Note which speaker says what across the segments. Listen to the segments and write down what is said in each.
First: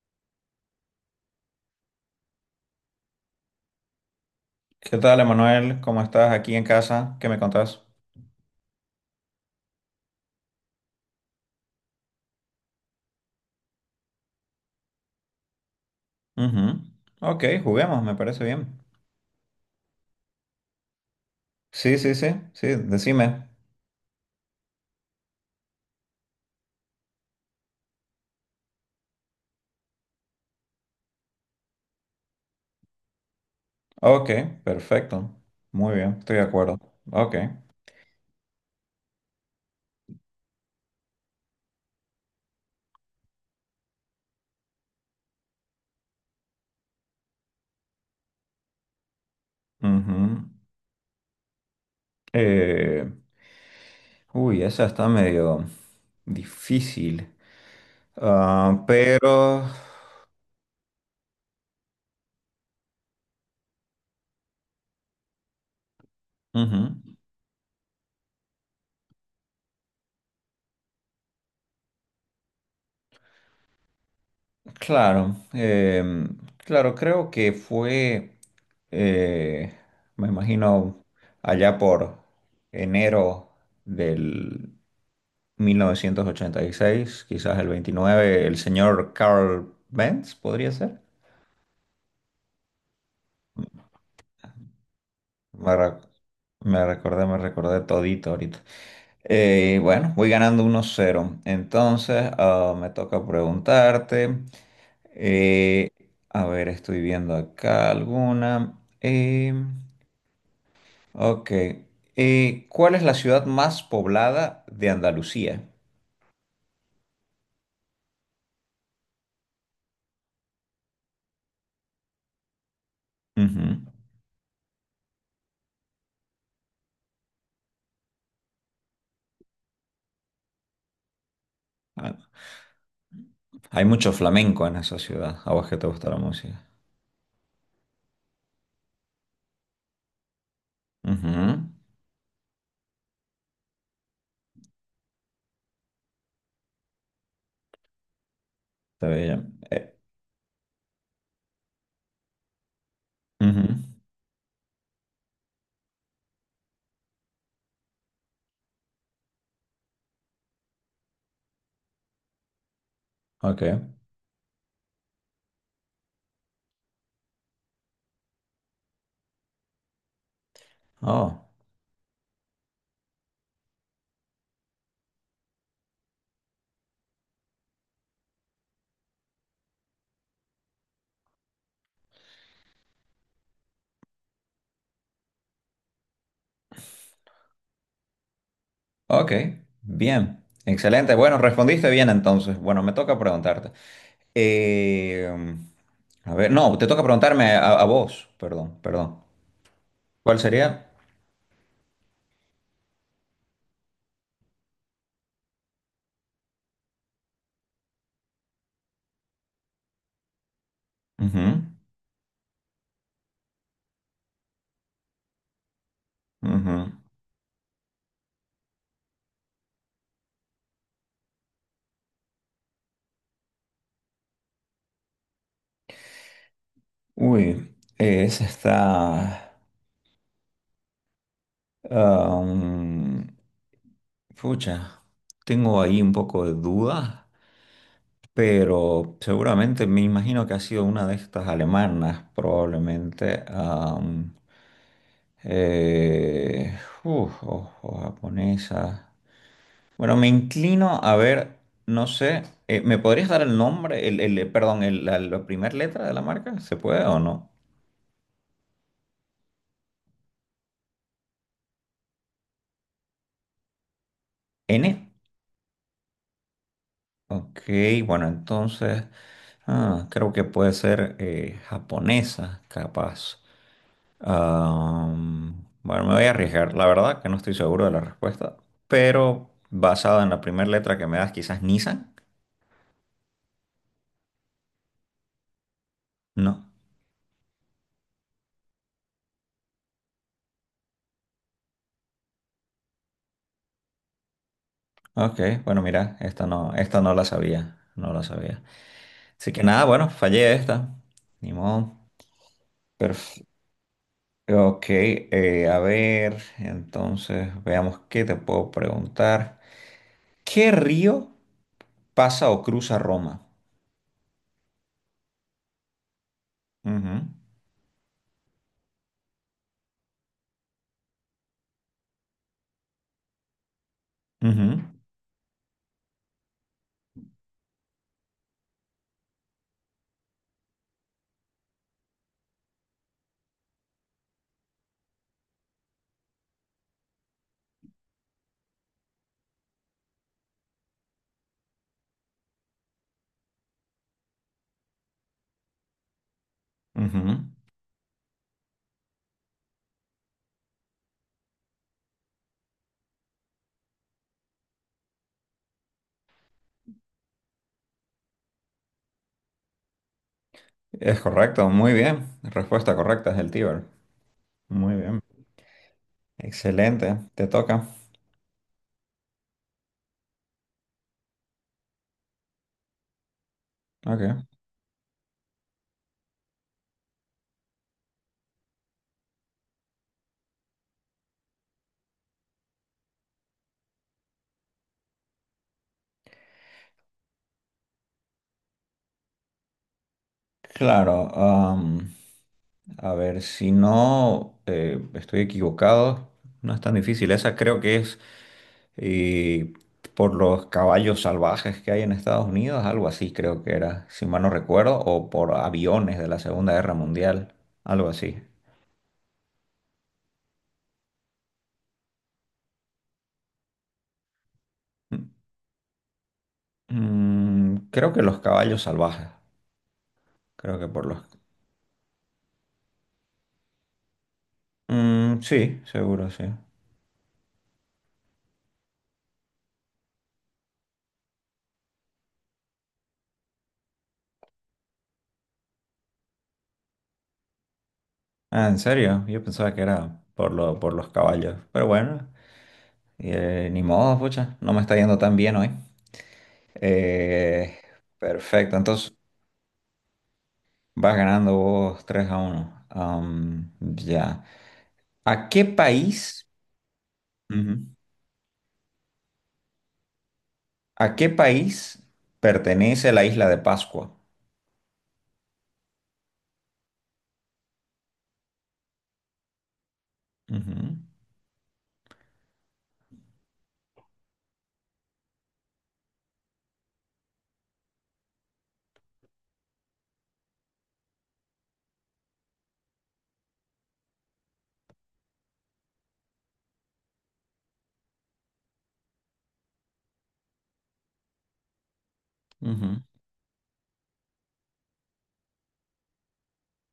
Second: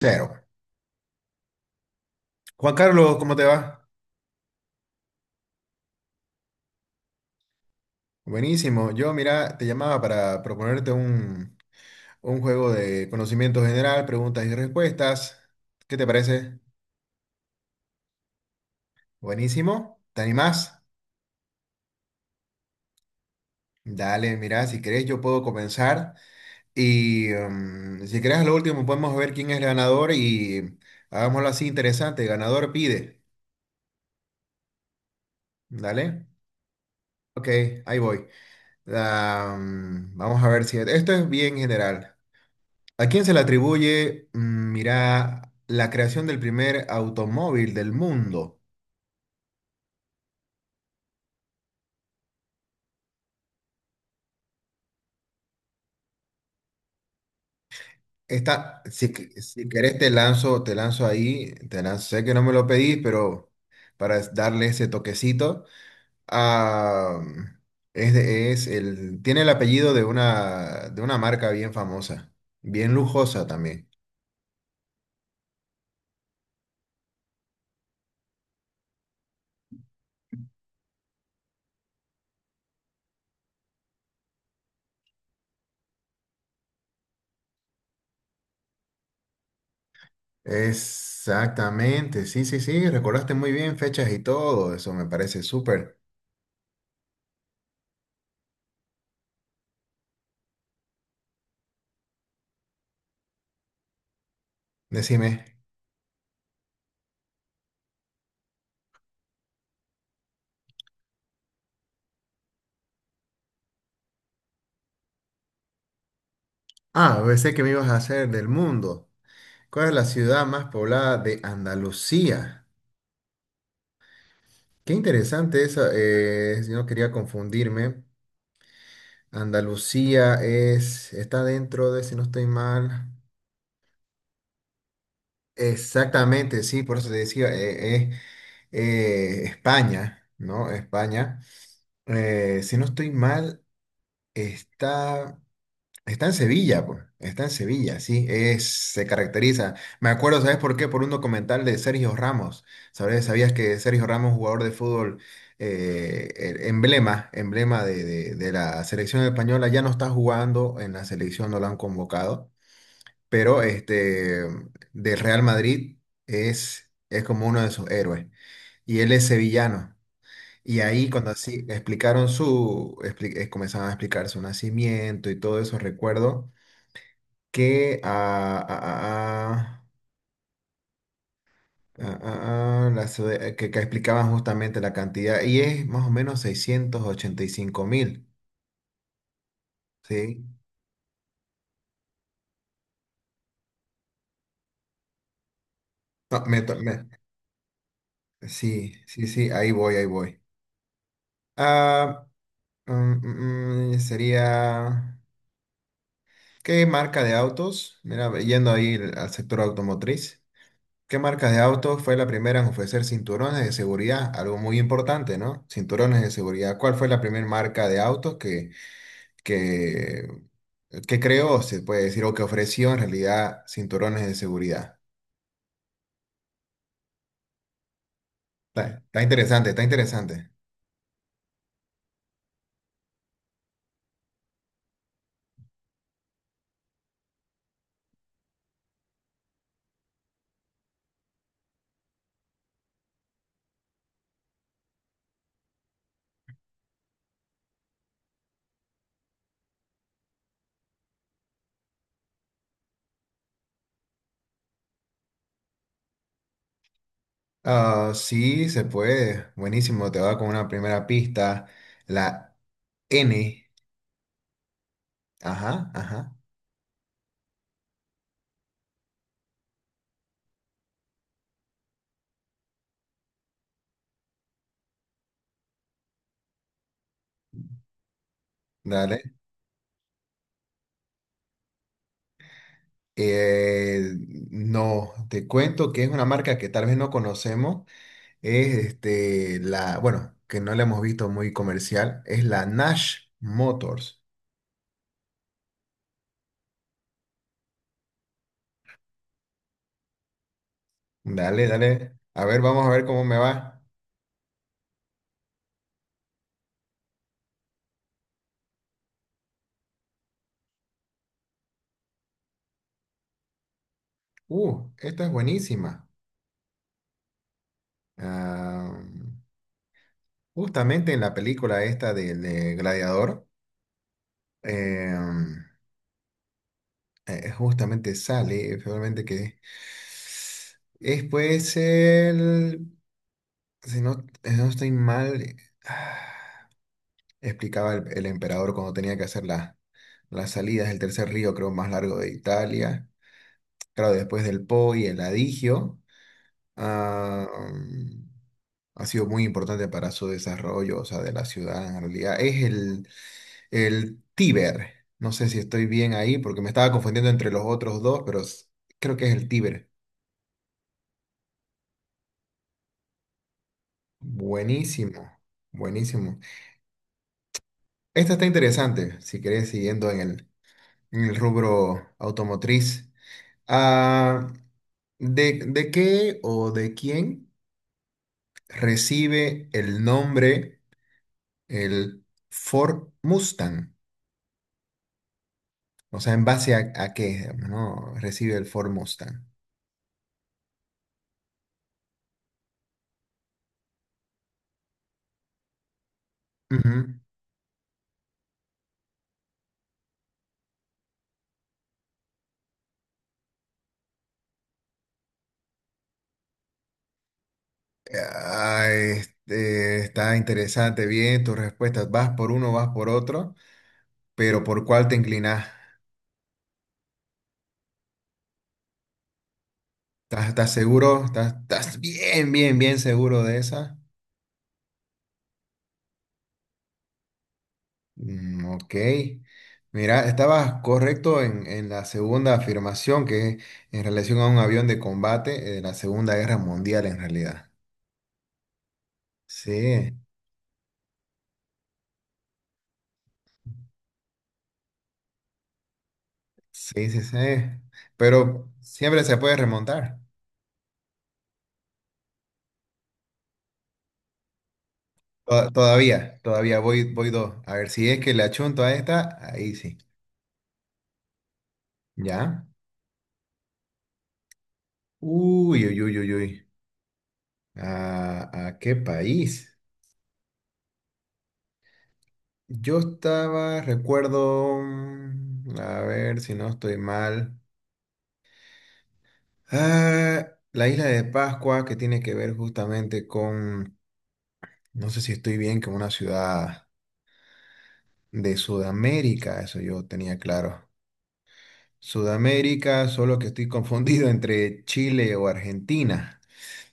Speaker 1: Cero. Juan Carlos, ¿cómo te va?
Speaker 2: ¿Qué tal, Emanuel? ¿Cómo estás aquí en casa? ¿Qué me contás?
Speaker 1: Buenísimo. Yo, mira, te llamaba para proponerte un juego de conocimiento general, preguntas y respuestas. ¿Qué te parece?
Speaker 2: Ujú. Ok, juguemos, me parece bien.
Speaker 1: Buenísimo. ¿Te animás?
Speaker 2: Sí, sí, sí, sí, decime.
Speaker 1: Dale, mira, si querés yo puedo comenzar y si querés a lo último podemos ver quién es el ganador y hagámoslo así interesante. Ganador pide.
Speaker 2: Ok, perfecto. Muy bien,
Speaker 1: Dale.
Speaker 2: estoy de acuerdo. Ok.
Speaker 1: Ok, ahí voy. Vamos a ver si esto es bien general. ¿A quién se le atribuye, mira, la creación del primer automóvil del mundo?
Speaker 2: Ujú. Eh, Uy, esa está medio difícil.
Speaker 1: Esta,
Speaker 2: Ah,
Speaker 1: si,
Speaker 2: pero...
Speaker 1: si querés te lanzo ahí, te lanzo, sé que no me lo pedís, pero para darle ese toquecito.
Speaker 2: ujú.
Speaker 1: Ah, es, es el, tiene el apellido de una marca bien famosa, bien lujosa también.
Speaker 2: Claro, claro, creo que fue, eh, me imagino, allá por enero del 1986, quizás el 29, el señor Carl Benz, podría ser.
Speaker 1: Exactamente, sí, sí, sí, recordaste muy bien fechas y todo, eso me parece
Speaker 2: Me,
Speaker 1: súper.
Speaker 2: re- Me recordé, me recordé todito ahorita. Bueno, voy ganando 1 cero. Entonces, ah, me toca preguntarte.
Speaker 1: Decime.
Speaker 2: eh, a ver, estoy viendo acá alguna. Ok. ¿Cuál es la ciudad más poblada de Andalucía?
Speaker 1: Ah, pensé que me ibas a hacer del mundo. ¿Cuál es la ciudad más poblada de Andalucía?
Speaker 2: Ujú.
Speaker 1: Qué interesante eso. Si no quería confundirme. Andalucía está dentro de, si
Speaker 2: Ah,
Speaker 1: no estoy mal.
Speaker 2: hay mucho flamenco en esa ciudad. A vos que te gusta la
Speaker 1: Exactamente,
Speaker 2: música.
Speaker 1: sí, por eso te decía, España, ¿no?
Speaker 2: Ujú.
Speaker 1: España. Si no estoy mal, está. Está en Sevilla, pues. Está en Sevilla, sí. Se
Speaker 2: Está bien.
Speaker 1: caracteriza. Me acuerdo, ¿sabes por qué? Por un documental de Sergio Ramos. ¿Sabes? ¿Sabías
Speaker 2: Ujú.
Speaker 1: que Sergio Ramos, jugador de fútbol, el emblema de la selección española, ya no está jugando en la selección, no lo han convocado. Pero
Speaker 2: Ok.
Speaker 1: este del Real Madrid es como uno de sus héroes. Y él es sevillano. Y ahí cuando
Speaker 2: Oh,
Speaker 1: así explicaron comenzaban a explicar su nacimiento y todo eso, recuerdo que, ah, ah, ah, ah, ah, ah, ah, que explicaban justamente la cantidad, y es más o menos 685.000,
Speaker 2: ok. Bien.
Speaker 1: ¿sí?
Speaker 2: Excelente. Bueno, respondiste bien entonces. Bueno, me toca preguntarte. Eh, a
Speaker 1: No,
Speaker 2: ver, no, te toca preguntarme a vos. Perdón,
Speaker 1: sí,
Speaker 2: perdón.
Speaker 1: sí, sí, ahí voy, ahí
Speaker 2: ¿Cuál
Speaker 1: voy.
Speaker 2: sería?
Speaker 1: Ah, sería, ¿qué marca de autos? Mira, yendo ahí al sector automotriz. ¿Qué
Speaker 2: Ujú,
Speaker 1: marca de autos fue la primera en ofrecer cinturones de seguridad? Algo muy importante, ¿no? Cinturones de
Speaker 2: ujú.
Speaker 1: seguridad. ¿Cuál fue la primera marca de autos que que, que creó, se puede decir, o que ofreció en realidad cinturones de seguridad?
Speaker 2: Uy, esa
Speaker 1: Está, está
Speaker 2: está.
Speaker 1: interesante, está interesante.
Speaker 2: Am, Pucha, tengo ahí un poco de dudas, pero seguramente me imagino que ha sido una de estas alemanas, probablemente, eh, uf, o japonesa. Bueno, me inclino a ver, no sé, ¿me podrías dar el nombre, perdón, la primera letra de la marca? ¿Se puede o no?
Speaker 1: Ah, sí, se puede. Buenísimo, te va con una primera pista. La N.
Speaker 2: ¿N?
Speaker 1: Ajá, ajá.
Speaker 2: Ok, bueno, entonces creo que puede ser japonesa, capaz. Bueno, me voy a arriesgar, la verdad que no estoy seguro de la respuesta,
Speaker 1: Dale.
Speaker 2: pero basada en la primera letra que me das, quizás Nissan,
Speaker 1: Eh, no, te cuento que es una marca que
Speaker 2: ¿no?
Speaker 1: tal vez no conocemos. Es este, la, bueno, que no la hemos visto muy comercial. Es la Nash Motors.
Speaker 2: Ok, bueno, mira, esta no la sabía, no la sabía. Así que nada, bueno, fallé esta, ni
Speaker 1: Dale,
Speaker 2: modo.
Speaker 1: dale. A ver, vamos a ver cómo me
Speaker 2: Perf-
Speaker 1: va.
Speaker 2: ok, a ver, entonces veamos qué te puedo preguntar. ¿Qué río pasa o cruza Roma?
Speaker 1: Esta es buenísima.
Speaker 2: Ujú,
Speaker 1: Ah, justamente en la película esta del de Gladiador,
Speaker 2: ujú,
Speaker 1: eh, justamente sale, realmente que es pues el, si no, si no estoy mal, ah, explicaba el emperador cuando tenía que hacer las salidas del tercer río, creo, más largo de Italia. Claro, después del Po y el Adigio.
Speaker 2: ujú.
Speaker 1: ha, ha sido muy importante para su desarrollo, o sea, de la ciudad en realidad. Es el Tíber. No sé si estoy bien ahí porque me estaba confundiendo entre los otros dos, pero creo que es el Tíber.
Speaker 2: Es correcto, muy bien. Respuesta correcta es el Tíber. Muy bien.
Speaker 1: Buenísimo, buenísimo.
Speaker 2: Excelente, te toca.
Speaker 1: Esta está interesante, si querés, siguiendo en el rubro automotriz.
Speaker 2: Ok.
Speaker 1: Ah, ¿de qué o de quién recibe el nombre el Ford Mustang? O sea, ¿en base a qué, digamos, no? Recibe el Ford Mustang.
Speaker 2: Claro, am, a ver, si no estoy equivocado, no es tan
Speaker 1: Ujú.
Speaker 2: difícil. Esa creo que es eh, por los caballos salvajes que hay en Estados Unidos, algo así creo que era, si mal no recuerdo, o por aviones de la Segunda Guerra Mundial, algo así.
Speaker 1: Ah, este, está interesante, bien tus respuestas. Vas por uno, vas por otro, pero ¿por cuál te inclinás?
Speaker 2: Mm, creo que los caballos salvajes.
Speaker 1: ¿Estás
Speaker 2: Creo que por
Speaker 1: seguro?
Speaker 2: los...
Speaker 1: ¿Estás bien, bien, bien seguro de esa?
Speaker 2: Mm, sí, seguro, sí.
Speaker 1: Mm, ok. Mira, estabas correcto en la segunda afirmación, que es en relación a un avión de combate de la Segunda Guerra Mundial, en realidad.
Speaker 2: Ah, ¿en serio? Yo pensaba que
Speaker 1: Sí.
Speaker 2: era por por los caballos. Pero bueno, ni modo, pucha. No me está yendo tan bien hoy.
Speaker 1: Sí, sí, sí.
Speaker 2: Eh,
Speaker 1: Pero
Speaker 2: Perfecto, entonces
Speaker 1: siempre se puede remontar.
Speaker 2: vas ganando vos 3 a uno. Am, ya. ¿A qué
Speaker 1: To- Todavía,
Speaker 2: país?
Speaker 1: todavía voy, dos. A
Speaker 2: Ujú.
Speaker 1: ver si es que le achunto a esta, ahí sí.
Speaker 2: ¿A qué país
Speaker 1: ¿Ya?
Speaker 2: pertenece la isla de Pascua?
Speaker 1: Uy, uy, uy, uy, uy. ¿A qué país?
Speaker 2: Ujú,
Speaker 1: Yo estaba, recuerdo, a ver si no estoy mal. Ah, la isla de Pascua, que tiene que ver justamente con, no sé si estoy bien, con una ciudad de Sudamérica, eso yo tenía claro.
Speaker 2: ujú.
Speaker 1: Sudamérica, solo que estoy confundido entre Chile o Argentina.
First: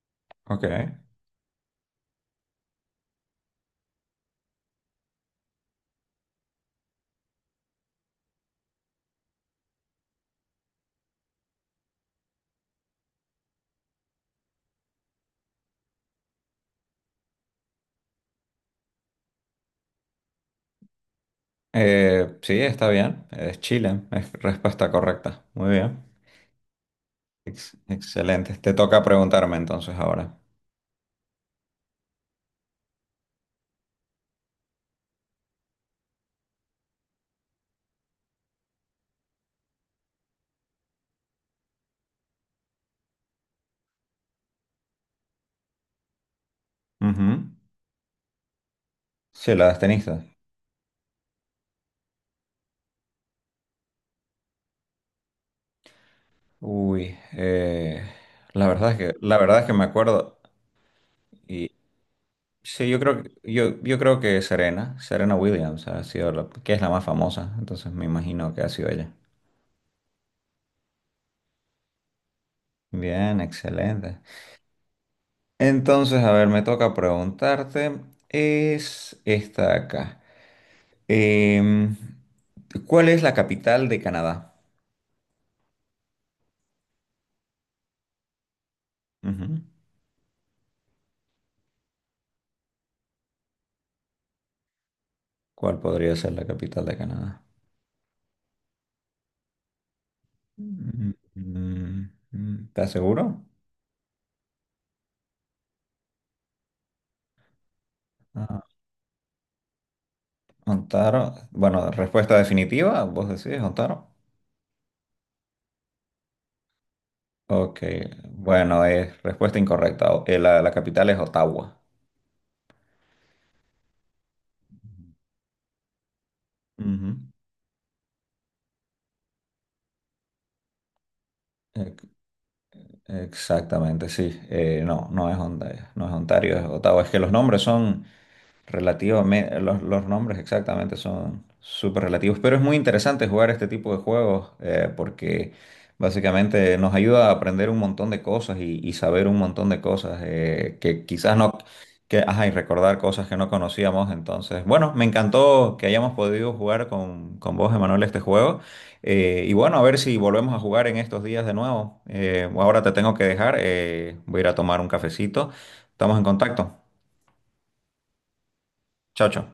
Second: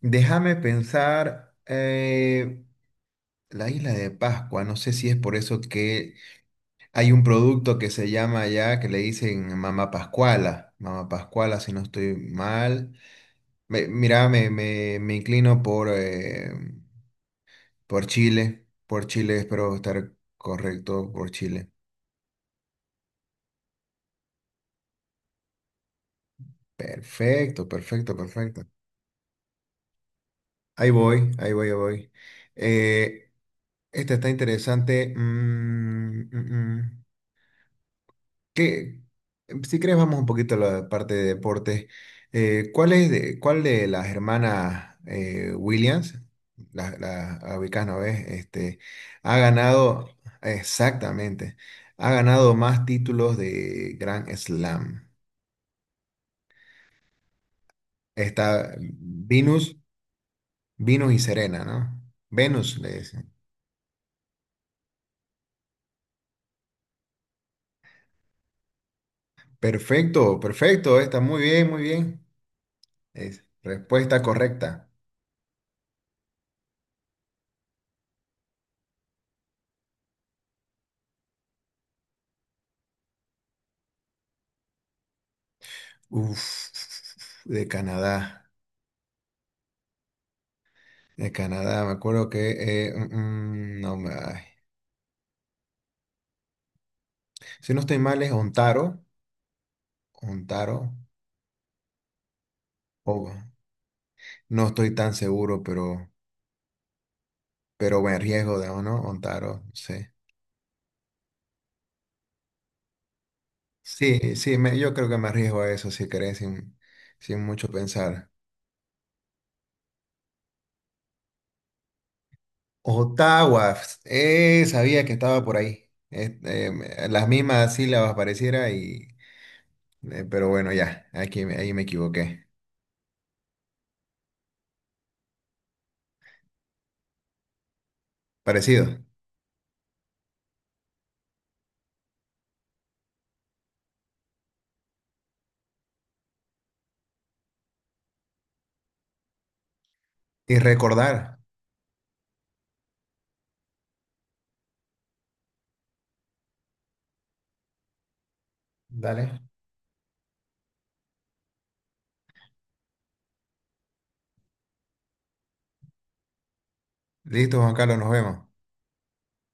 Speaker 1: Déjame
Speaker 2: Ok.
Speaker 1: pensar, la isla de Pascua, no sé si es por eso que hay un producto que se llama allá que le dicen Mamá Pascuala, Mamá Pascuala si no estoy mal. Mira, me inclino por Chile, espero estar correcto, por Chile.
Speaker 2: Sí, está bien. Es Chile. Es respuesta correcta. Muy bien.
Speaker 1: Perfecto, perfecto,
Speaker 2: Excelente.
Speaker 1: perfecto.
Speaker 2: Te toca preguntarme entonces ahora.
Speaker 1: Ahí voy, ahí voy, ahí voy. Eh, Esta está interesante. Mm, mm, mm. ¿Qué- Si crees, vamos un poquito a la parte de deporte. ¿Cuál es cuál de las hermanas Williams, las la
Speaker 2: Ujú.
Speaker 1: ubicás, ¿no ves? Este, ha
Speaker 2: Sí, la de
Speaker 1: ganado,
Speaker 2: tenista.
Speaker 1: exactamente, ha ganado más títulos de Grand Slam.
Speaker 2: Uy,
Speaker 1: Está
Speaker 2: la verdad es que
Speaker 1: Venus,
Speaker 2: me acuerdo.
Speaker 1: Venus y Serena,
Speaker 2: Y
Speaker 1: ¿no? Venus,
Speaker 2: sí,
Speaker 1: le dicen.
Speaker 2: yo creo que Serena Williams ha sido la, que es la más famosa. Entonces me imagino que ha sido ella.
Speaker 1: Perfecto, perfecto, está muy bien, muy bien.
Speaker 2: Bien,
Speaker 1: Es
Speaker 2: excelente.
Speaker 1: respuesta correcta.
Speaker 2: Entonces, a ver, me toca preguntarte. Es esta acá. Em, ¿cuál es la capital de Canadá?
Speaker 1: Uf, de Canadá,
Speaker 2: Ujú.
Speaker 1: de Canadá, me acuerdo que, no me, ay.
Speaker 2: ¿Cuál podría ser la capital de Canadá?
Speaker 1: Si no estoy mal es Ontario, Ontario,
Speaker 2: ¿Estás
Speaker 1: o
Speaker 2: seguro?
Speaker 1: no estoy tan seguro, pero me arriesgo,
Speaker 2: Ah,
Speaker 1: digamos, ¿no? Ontario, sí.
Speaker 2: Ontario. Bueno, respuesta definitiva, vos decís Ontario.
Speaker 1: Sí, sí, yo creo que me arriesgo a eso, si querés, sin mucho
Speaker 2: Ok,
Speaker 1: pensar.
Speaker 2: bueno, es respuesta incorrecta. La capital es Ottawa.
Speaker 1: Ottawa, sabía que estaba por ahí,
Speaker 2: Ujú.
Speaker 1: las mismas sílabas pareciera y, pero bueno, ya, aquí, ahí me
Speaker 2: Ex-
Speaker 1: equivoqué,
Speaker 2: Exactamente, sí. No, no es Ontario, no es Ontario, es Ottawa. Es que los nombres son
Speaker 1: parecido.
Speaker 2: relativo. Los nombres exactamente son súper relativos, pero es muy interesante jugar este tipo de juegos porque básicamente nos ayuda a aprender un montón de cosas y saber un montón de cosas
Speaker 1: Y
Speaker 2: que
Speaker 1: recordar.
Speaker 2: quizás no, que, ajá, y recordar cosas que no conocíamos. Entonces, bueno, me encantó que hayamos podido jugar con vos, Emanuel, este juego.
Speaker 1: Dale.
Speaker 2: Y bueno, a ver si volvemos a jugar en estos días de nuevo. Ahora te tengo que dejar, voy a ir a tomar un cafecito. Estamos en contacto.
Speaker 1: Listo, Juan Carlos, nos vemos.
Speaker 2: Chao, chao.